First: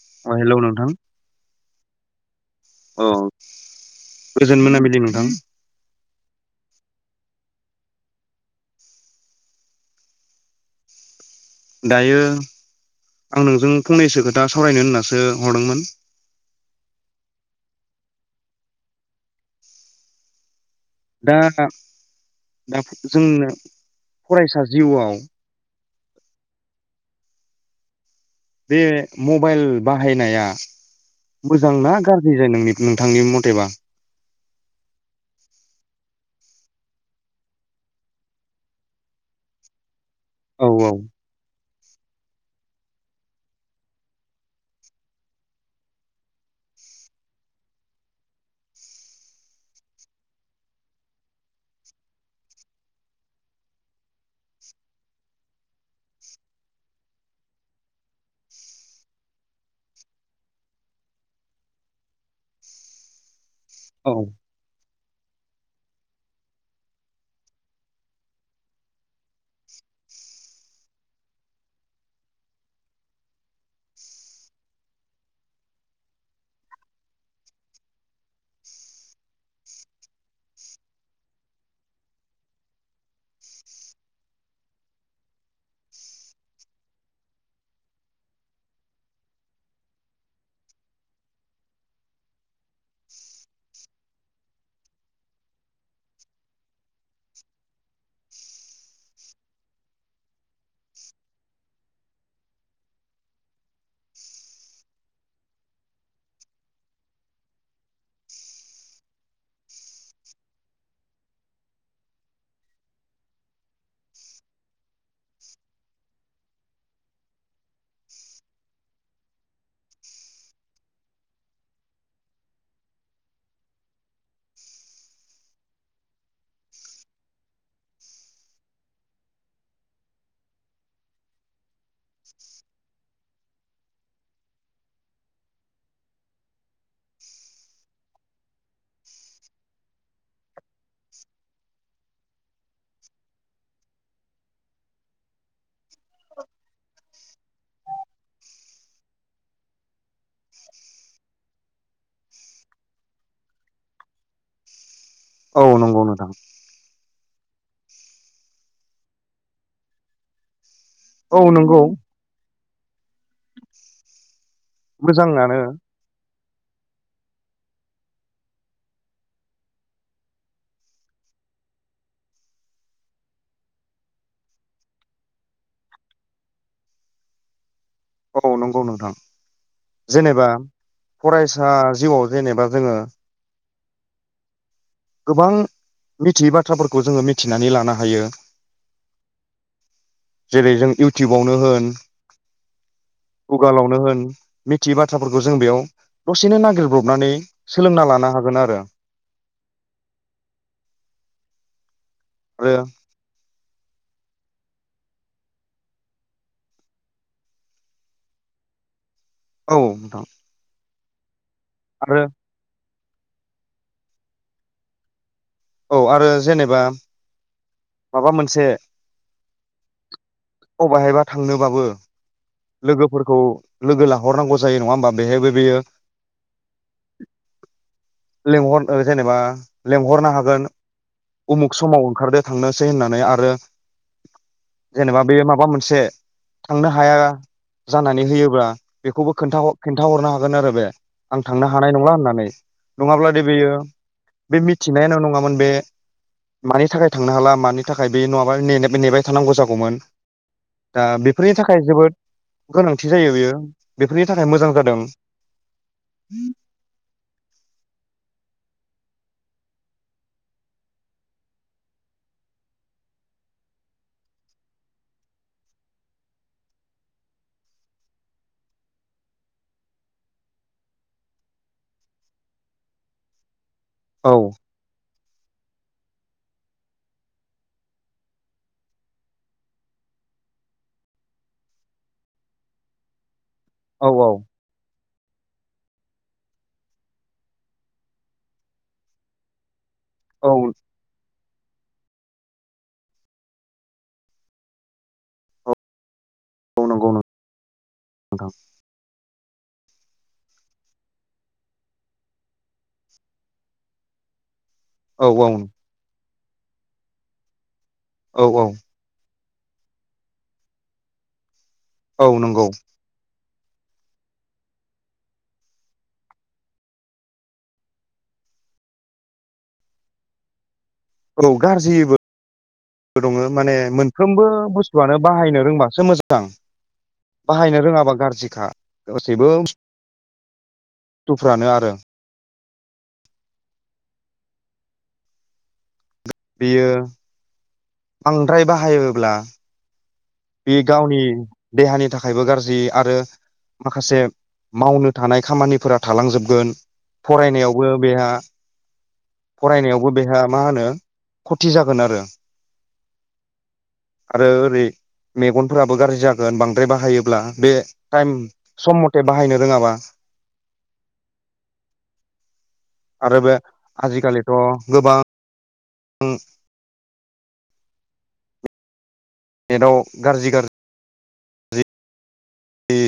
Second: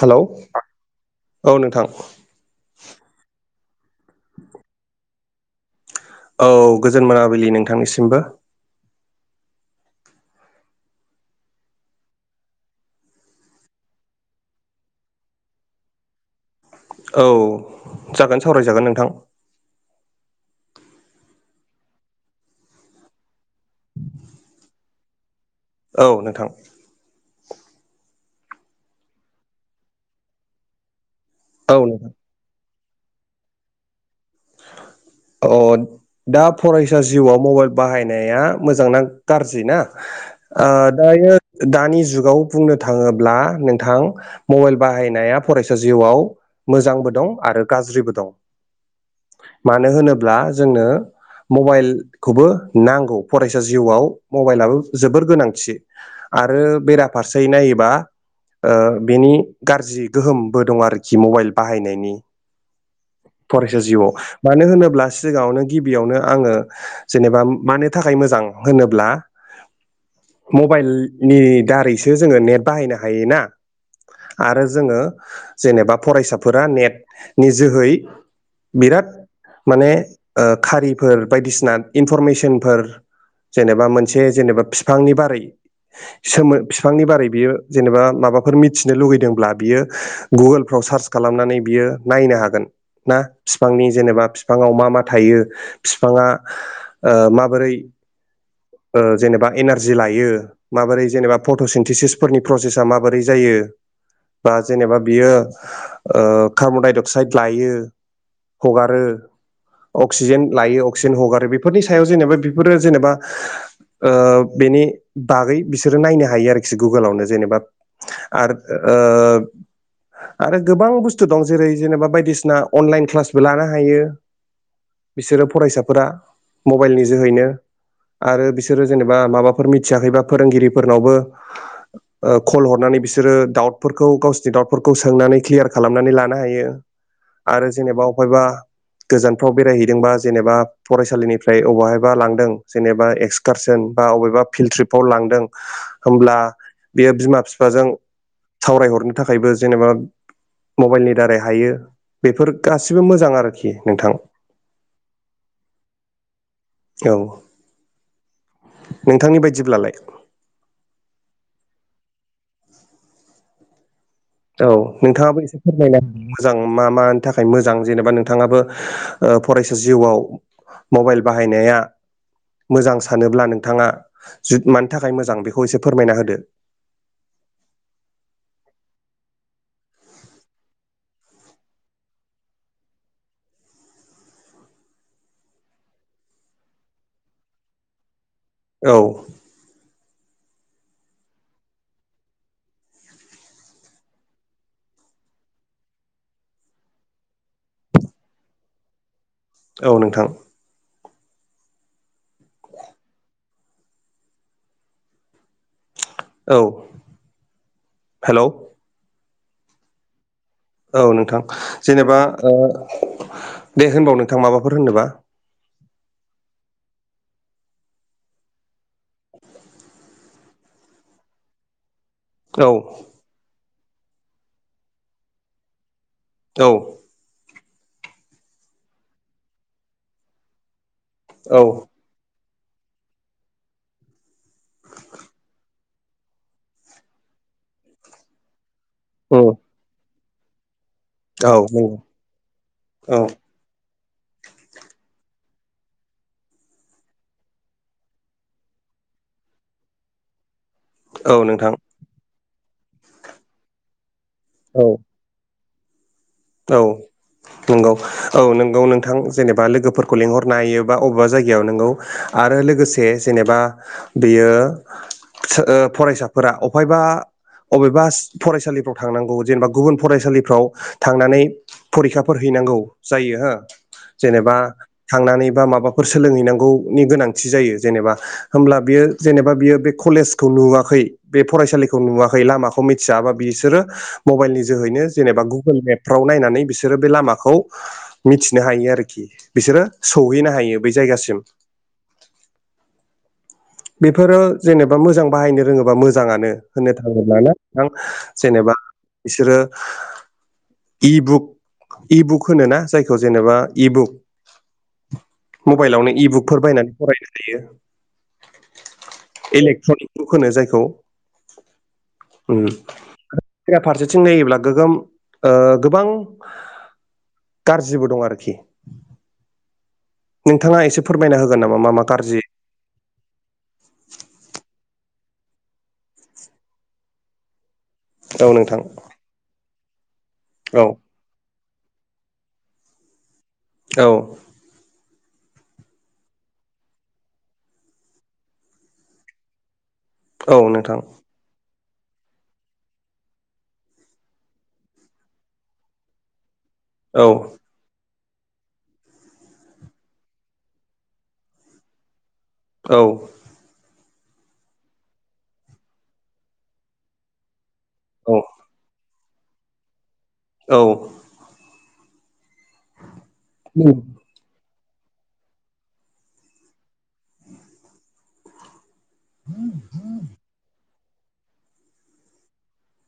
Hello अ नोंथां औ नोंथां अ गोजोन मोनाबिलि नोंथां औ गोजोन मोनाबिलि नोंथांनिसिमबो दायो आं नोंजों फंनैसो खोथा सावरायनो होननासो हरदोंमोन औ जागोन सावरायजागोन नोंथां दा दा जोंनो फरायसा जिउआव औ नोंथां बे मबाइल बाहायनाया औ मोजांना नोंथां गार [unintelligible] नोंनि नोंथांनि मथेबा अ दा फरायसा जिउआव मबाइल बाहायनाया मोजांना गाज्रि ना औ ओ औ दायो दानि जुगाव बुंनो थाङोब्ला नोंथां मबाइल बाहायनाया फरायसा जिउआव मोजांबो दं आरो गाज्रिबो दं मानो होनोब्ला जोंनो मबाइलखौबो नांगौ फरायसा जिउआव मबाइलाबो जोबोर गोनांथि आरो बेराफारसे नायोबा ओ बेनि गाज्रि गोहोमबो दं आरोखि मबाइल बाहायनायनि फरायसा औ जिउआव मानो होनोब्ला सिगाङावनो गिबियावनो आङो जेनेबा मानो थाखाय मोजां होनोब्ला मबाइलनि दारैसो जोङो नेट बाहायनो हायो ना आरो जोङो जेनेबा फरायसाफोरा नेट नि जोहै बिराद माने खारिफोर बायदिसिना इनफरमेसनफोर जेनेबा मोनसे जेनेबा बिफांनि बारै सोमो बिफांनि बारै बियो जेनेबा माबाफोर मिथिनो लुगैदोंब्ला बियो गुगोलफ्राव सार्च खालामनानै बियो नायनो हागोन ना बिफांनि जेनेबा फिफाङाव मा मा थायो बिफाङा ओ माबोरै ओ जेनेबा एनारजि लायो माबोरै जेनेबा फट'सिनथेसिसफोरनि प्रसेसा माबोरै जायो बा जेनेबा बियो ओ कार्बनडाइ अक्साइद लायो हगारो अक्सिजेन लायो अक्सिजेन हगारो बेफोरनि सायाव जेनेबा बेफोरो जेनेबा ओ बेनि बागै बिसोरो नायनो हायो आरोखि गुगोलावनो जेनेबा आरो ओ आरो गोबां बुस्थु दं जेरै जेनेबा बायदिसिना अनलाइन क्लासबो लानो हायो बिसोरो फरायसाफोरा मबाइलनि जोहैनो आरो बिसोरो जेनेबा माबाफोर मिथियाखैबा फोरोंगिरि फोरनावबो ओ कल हरनानै बिसोरो दाउटफोरखौ गावसोरनि डाउटफोरखौ सोंनानै क्लियार खालामनानै लानो हायो आरो जेनेबा अफायबा गोजानफ्राव बेरायहैदोंबा जेनेबा फरायसालिनिफ्राय अबेहायबा लांदों जेनेबा एक्सकारसन बा बबेबा फिल्ड ट्रिपाव लांदों होनब्ला बेयो बिमा बिफाजों सावरायहरनो थाखायबो जेनेबा मबाइलनि दारै हायो बेफोर गासिबो मोजां आरोखि नोंथां औ नंगौ नोंथां औ नोंथांनि बायदिब्लालाय औ नंगौ औ नोंथांङाबो एसे मोजाङानो फोरमायनो हागोन। मोजां मा मानि थाखाय मोजां जेनेबा नोंथांङाबो फरायसा जिउआव मबाइल बाहायनाया मोजां सानोब्ला नोंथांङा मानि थाखाय मोजां बेखौ एसे फोरमायना होदो। औ नंगौ नोंथां जेनेबा फरायसा जिउआव जेनेबा जोंङो गोबां मिथियै बाथ्राफोरखौ जोंङो मिथिनानै लानो हायो। औ जेरै जों इउटुबावनो होन गुगालावनो होन मिथियै बाथ्राफोरखौ जों बेयाव दसेनो नागिरब्रबनानै सोलोंना लानो हागोन आरो। औ नोंथां। आरो औ हेलौ औ नोंथां औ नोंथां जेनेबा आरो दे होनबाव नोंथां माबाफोर होननोबा औ आरो जेनेबा माबा मोनसे अबहायबा थांनोबाबो औ लोगोफोरखौ लोगो लाहरनांगौ जायो नङा होमबा बेहायबो बेयो औ लेंहर जेनेबा लेंहरनो हागोन। औ उमुख समाव ओंखारदो थांनोसै होननानै आरो जेनेबा बे माबा मोनसे थांनो हाया जानानै होयोब्ला बेखौबो उम खोन्था खोन्थाहरनो हागोन आरो बे आं औ थांनो नंगौ हानाय नंला होननानै औ नङाब्ला दि बेयो बे मिथिनायानो नङामोन बे मानि थाखाय थांनो हाला मानि थाखाय बे नङाबा ने नेबाय थानांगौ जागौमोन। दा औ बेफोरनि नोंथां थाखाय जोबोद गोनांथि जायो बेयो बेफोरनि थाखाय मोजां औ जादों। औ नोंगौ औ नोंगौ नोंथां जेनेबा लोगोफोरखौ लिंहरनो हायोबा अबेबा जायगायाव नोंगौ। आरो लोगोसे जेनेबा बेयो फरायसाफोरा अफायबा अबेबा फरायसालिफ्राव थांनांगौ जेनेबा गुबुन फरायसालिफ्राव थांनानै फरिखाफोर हैनांगौ जायो हो औ जेनेबा थांनानै बा माबाफोर सोलोंहैनांगौनि गोनांथि जायो जेनेबा होमब्ला बियो जेनेबा बियो बे कलेजखौ नुवाखै बे फरायसालिखौ नुवाखै लामाखौ मिथिया बा बिसोर औ औ मबाइलनि जोहैनो जेनेबा गुगोल मेप फ्राव नायनानै बिसोरो बे लामाखौ मिथिनो हायो आरोखि बिसोरो औ सौहैनो हायो ब जायगासिम बेफोरो जेनेबा मोजां बाहायनो रोङोबा मोजाङानो औ होननो नंगौ थाङोब्ला ना नोंथां नोंथां जेनेबा बिसोरो इबुक इबुक होनोना जायखौ जेनेबा इबुक औ औ मबाइलावनो इबुकफोर बायनानै फरायनो हायो। औ-औ इलेक्ट्रनिक बुक होनो जायखौ औ नंगौ बेरा फारसेथिं नायोब्ला गोगोम गोबां गारजिबो दं आरोखि नोंथाङा एसे फोरमायना औ होगोन नामा मा मा गाज्रिबो गाज्रि दङ माने मोनफ्रोमबो बुस्थुआनो बाहायनो रोंबासो मोजां बाहायनो रोङाबा औ गारजिखा नोंथां गासैबो। औ बुस्थुफ्रानो आरो। औ बियो बांद्राय बाहायोब्ला औ बेयो नोंथां गावनि देहानि थाखायबो गारजि आरो माखासे मावनो थानाय खामानिफोरा थालांजोबगोन औ फरायनायाव बो बेहा फरायनायावबो बेहा मा होनो खथि जागोन आरो। औ आरो ओरै मेगनफोराबो गाज्रि जागोन बांद्राय बाहायोब्ला बे टाइम सम मथे बाहायनो रोङाबा। औ आरो बे औ आजिखालिथ' गोबां उम नेटआव गाज्रि गा गाज्रि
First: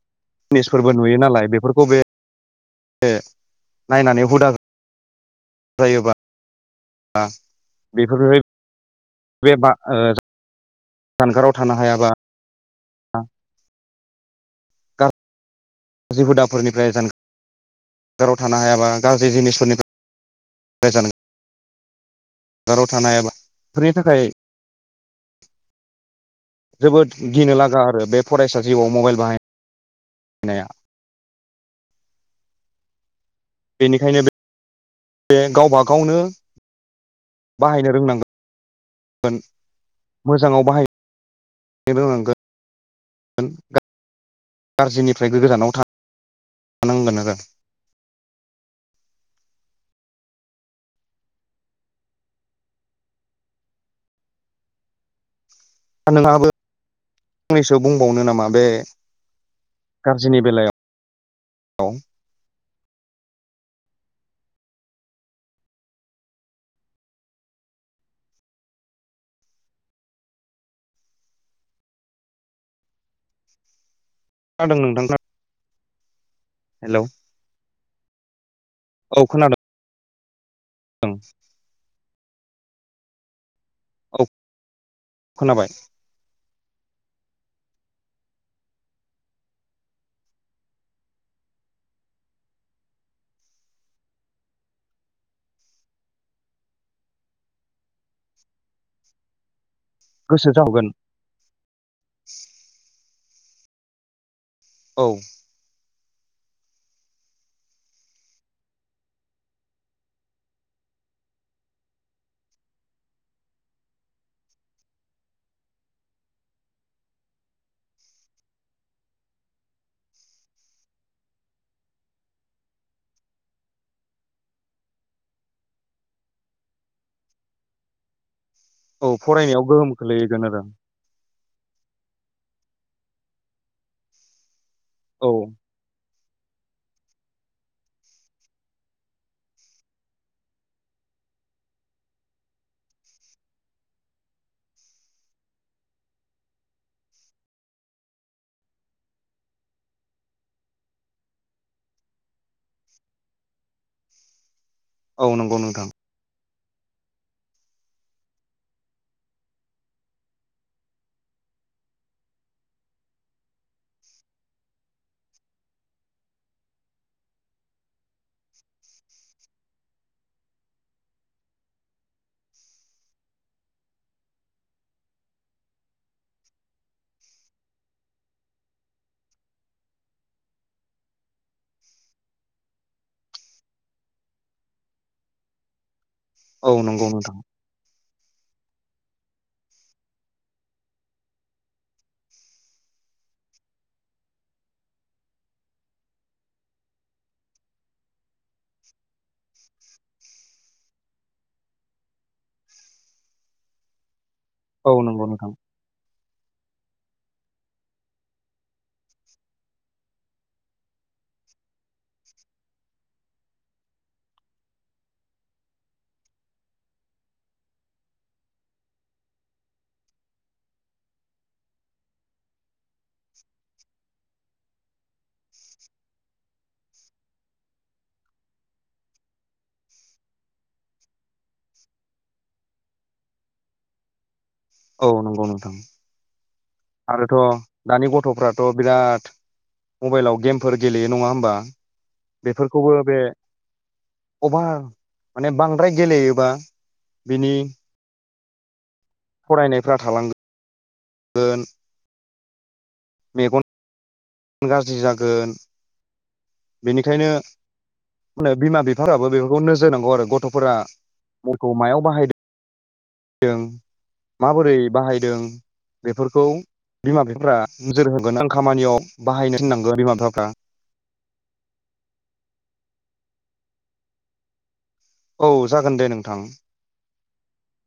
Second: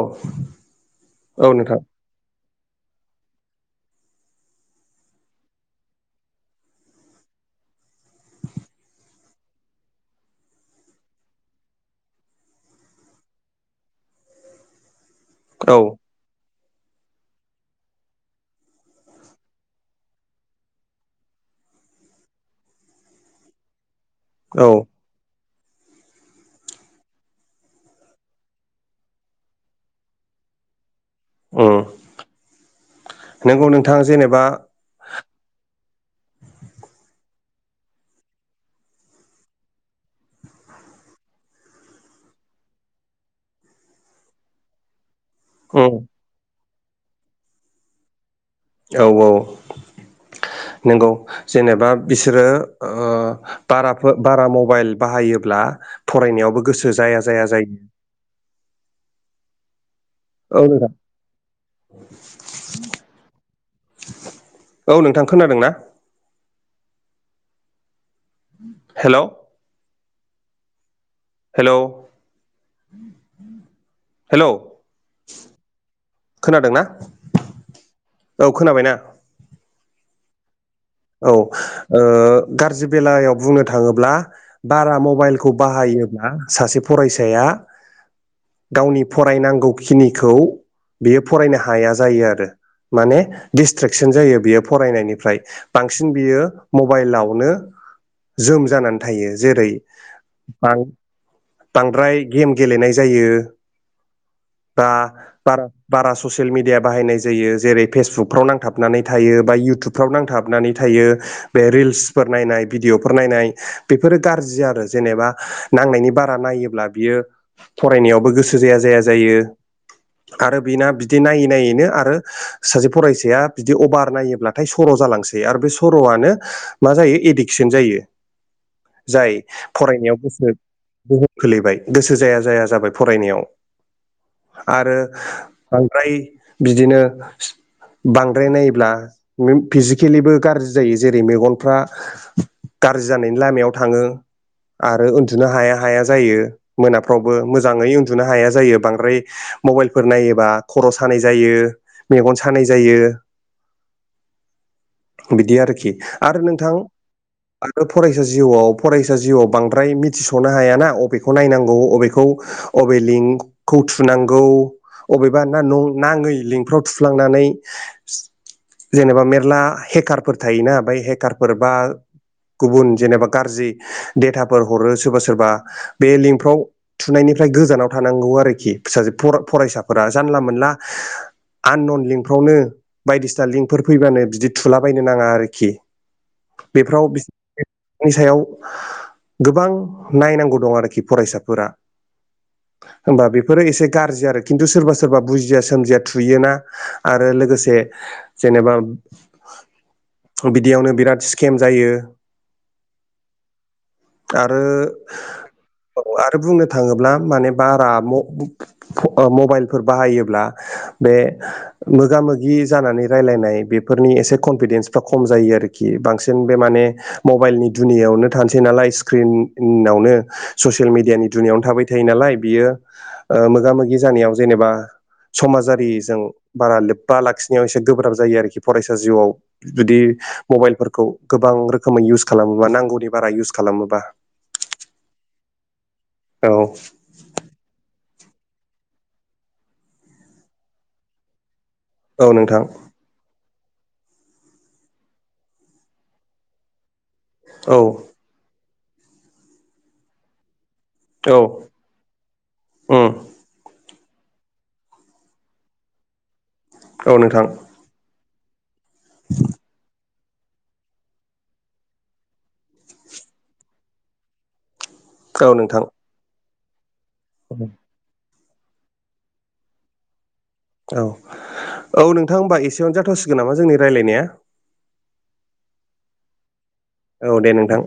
औ नुयो औ नालाय नोंथां बेफोरखौ बे ओ नायनानै हुदा जायोबा बा बेफोर बे बबा ओ [unintelligible] जानगाराव थानो हायाबा? औ गाज्रि हुदाफोरनिफ्राय जान जानगाराव थानो हायाबा गाज्रि जिनिसफोरनि गोजान जानगाराव थानाय बेफोरनि थाखाय [unintelligible] औ जोबोद गिनो लागा आरो बे फरायसा जिउआव मबाइल [unintelligible] बाहायनाया उम नंगौ नोंथां बेनिखायनो जेनेबा बे गावबा गावनो बाहायनो रोंनांगोन। रोंनांगोन मोजाङाव बाहायनो रोंनांगोन। [unintelligible] गाज्रिनिफ्राय गोजानाव उम थांनांगोन आरो। औ औ नंगौ। जेनेबा बिसोरो ओ बाराफोर बारा मबाइल बाहायोब्ला दा नोंथाङाबो फरायनायावबो गोसो जाया जाया जायो फंनैसो बुंबावनो नामा बे गाज्रिनि औ बेलायाव नोंथां [unintelligible] औ नोंथां खोनादोंना? हेलौ हेलौ हेलौ खोनादों नोंथां [unintelligible] खोनादोंना हेलौ औ खोनाबायना? औ खोनादों। औ ओ गाज्रि बेलायाव बुंनो थाङोब्ला औ बारा मबाइलखौ खोनाबाय बाहायो बा सासे फरायसाया गावनि फरायनांगौखिनिखौ बियो फरायनो हाया जायो आरो माने डिसट्रेकसन जायो बियो फरायनायनिफ्राय। बांसिन बियो मबाइलावनो जोम जानानै थायो जेरै गोसो बां जाहोगोन बांद्राय गेम गेलेनाय जायो। बा औ बार बारा ससियेल मिडिया बाहायनाय जायो जेरै फेसबुकफ्राव नांथाबनानै थायो बा इयउटुबफ्राव नांथाब नानै थायो बे रिल्सफोर नायनाय भिडिअफोर नायनाय। बेफोरो गाज्रि आरो जेनेबा नांनायनि बारा नायोब्ला बियो फरायनायावबो गोसो जाया जाया जायो। आरो बिना बिदि नायै नायैनो आरो सासे फरायसाया बिदि अभार नायोब्लाथाय सर' जालांसै आरो बे सर'आनो मा जायो एडिकसन जायो। औ जाय फरायनायाव गोहोम फरायनायाव खोलैगोन गोसो आरो गोहोम खोलैबाय गोसो जाया जाया जाबाय फरायनायाव आरो औ बांद्राय बिदिनो बांद्राय नायोब्ला फिजि केलिबो गाज्रि जायो जेरै मेगनफ्रा गाज्रि जानायनि लामायाव थाङो। आरो उन्दुनो हाया हाया जायो मोनाफ्रावबो मोजाङै उन्दुनो हाया जायो बांद्राय मबाइलफोर नायोबा खर' सानाय जायो मेगन सानाय जायो। औ नंगौ बिदि नोंथां आरोखि आरो नोंथां आरो फरायसा जिउआव फरायसा जिउआव बांद्राय मिथिस'नो हायाना अबेखौ नायनांगौ अबेखौ अबे लिंखौ थुनांगौ अबेबा ना न नाङै लिंफ्राव थुफ्लांनानै जेनेबा मे ना हेकारफोर थायोना बे हेकारफोर बा गुबुन जेनेबा गाज्रि डेटाफोर हरो सोरबा सोरबा बे लिंकफ्राव थुनायनिफ्राय गोजानाव थानांगौ आरोखि फिासे फरायसाफोरा जानला मोनला आननन लिंकफ्रावनो बायदिसिना लिंकफोर फैबानो जि थुलाबायनो नाङा आरोखि औ नंगौ बेफोराव बि नोंथां नि सायाव गोबां नायनांगौ दं आरोखि फरायसाफोरा होमबा बेफोरो एसे गाज्रि आरो खिन्थु सोरबा सोरबा बुजिया सोमजिया थुयोना आरो लोगोसे जेनेबा बिदियावनो बिराद स्केम जायो आरो औ नंगौ नोंथां औ आरो बुंनो थाङोब्ला माने बारा मबाइलफोर बाहायोब्ला बे मोगा मोगि जानानै रायलायनाय बे फोरनि एसे कनफिदेन्सफ्रा खम जायो आरोखि बांसिन बे माने मबाइलनि दुनियावनो थानोसै नालाय स्क्रिनावनो ससियेल मिडियानि दुनियावनो थाबाय बेनालाय बियो मोगा मोगि जानायाव जेनेबा समाजारिजों बारा लोब्बा लाखिनायाव एसे गोब्राब जायो आरोखि फरायसा जिउआव जुदि मबाइलफोरखौ गोबां रोखोमै इउस खालामोबा नांगौनि बारा इउस खालामोबा औ नंगौ नोंथां औ आरोथ' दानि गथ'फ्राथ' बिराद मबाइलाव गेमफोर गेलेयो नङा होमबा औ नोंथां बेफोरखौबो बे अभार माने बांद्राय गेलेयोबा बिनि औ फरायनायफ्रा औ थालांगोन उम मेगन गाज्रि जागोन औ बेनिखायनो नोंथां मा बिमा बिफा फोराबो बेफोरखौ नोजोर होनांगौ आरो गथ' फोरा माखौ मायाव बाहायदों माबोरै बाहायदों औ नोंथां बेफोरखौ बिमा बिफाफ्रा नोजोर होगोन आं खामानियाव बाहायनो थनांगोन बिमा बिफाफ्रा औ औ नोंथां हबा एसेयावनो जाथसिगोन नामा जोंनि रायज्लायनाया औ जागोन दे नोंथां औ दे नोंथां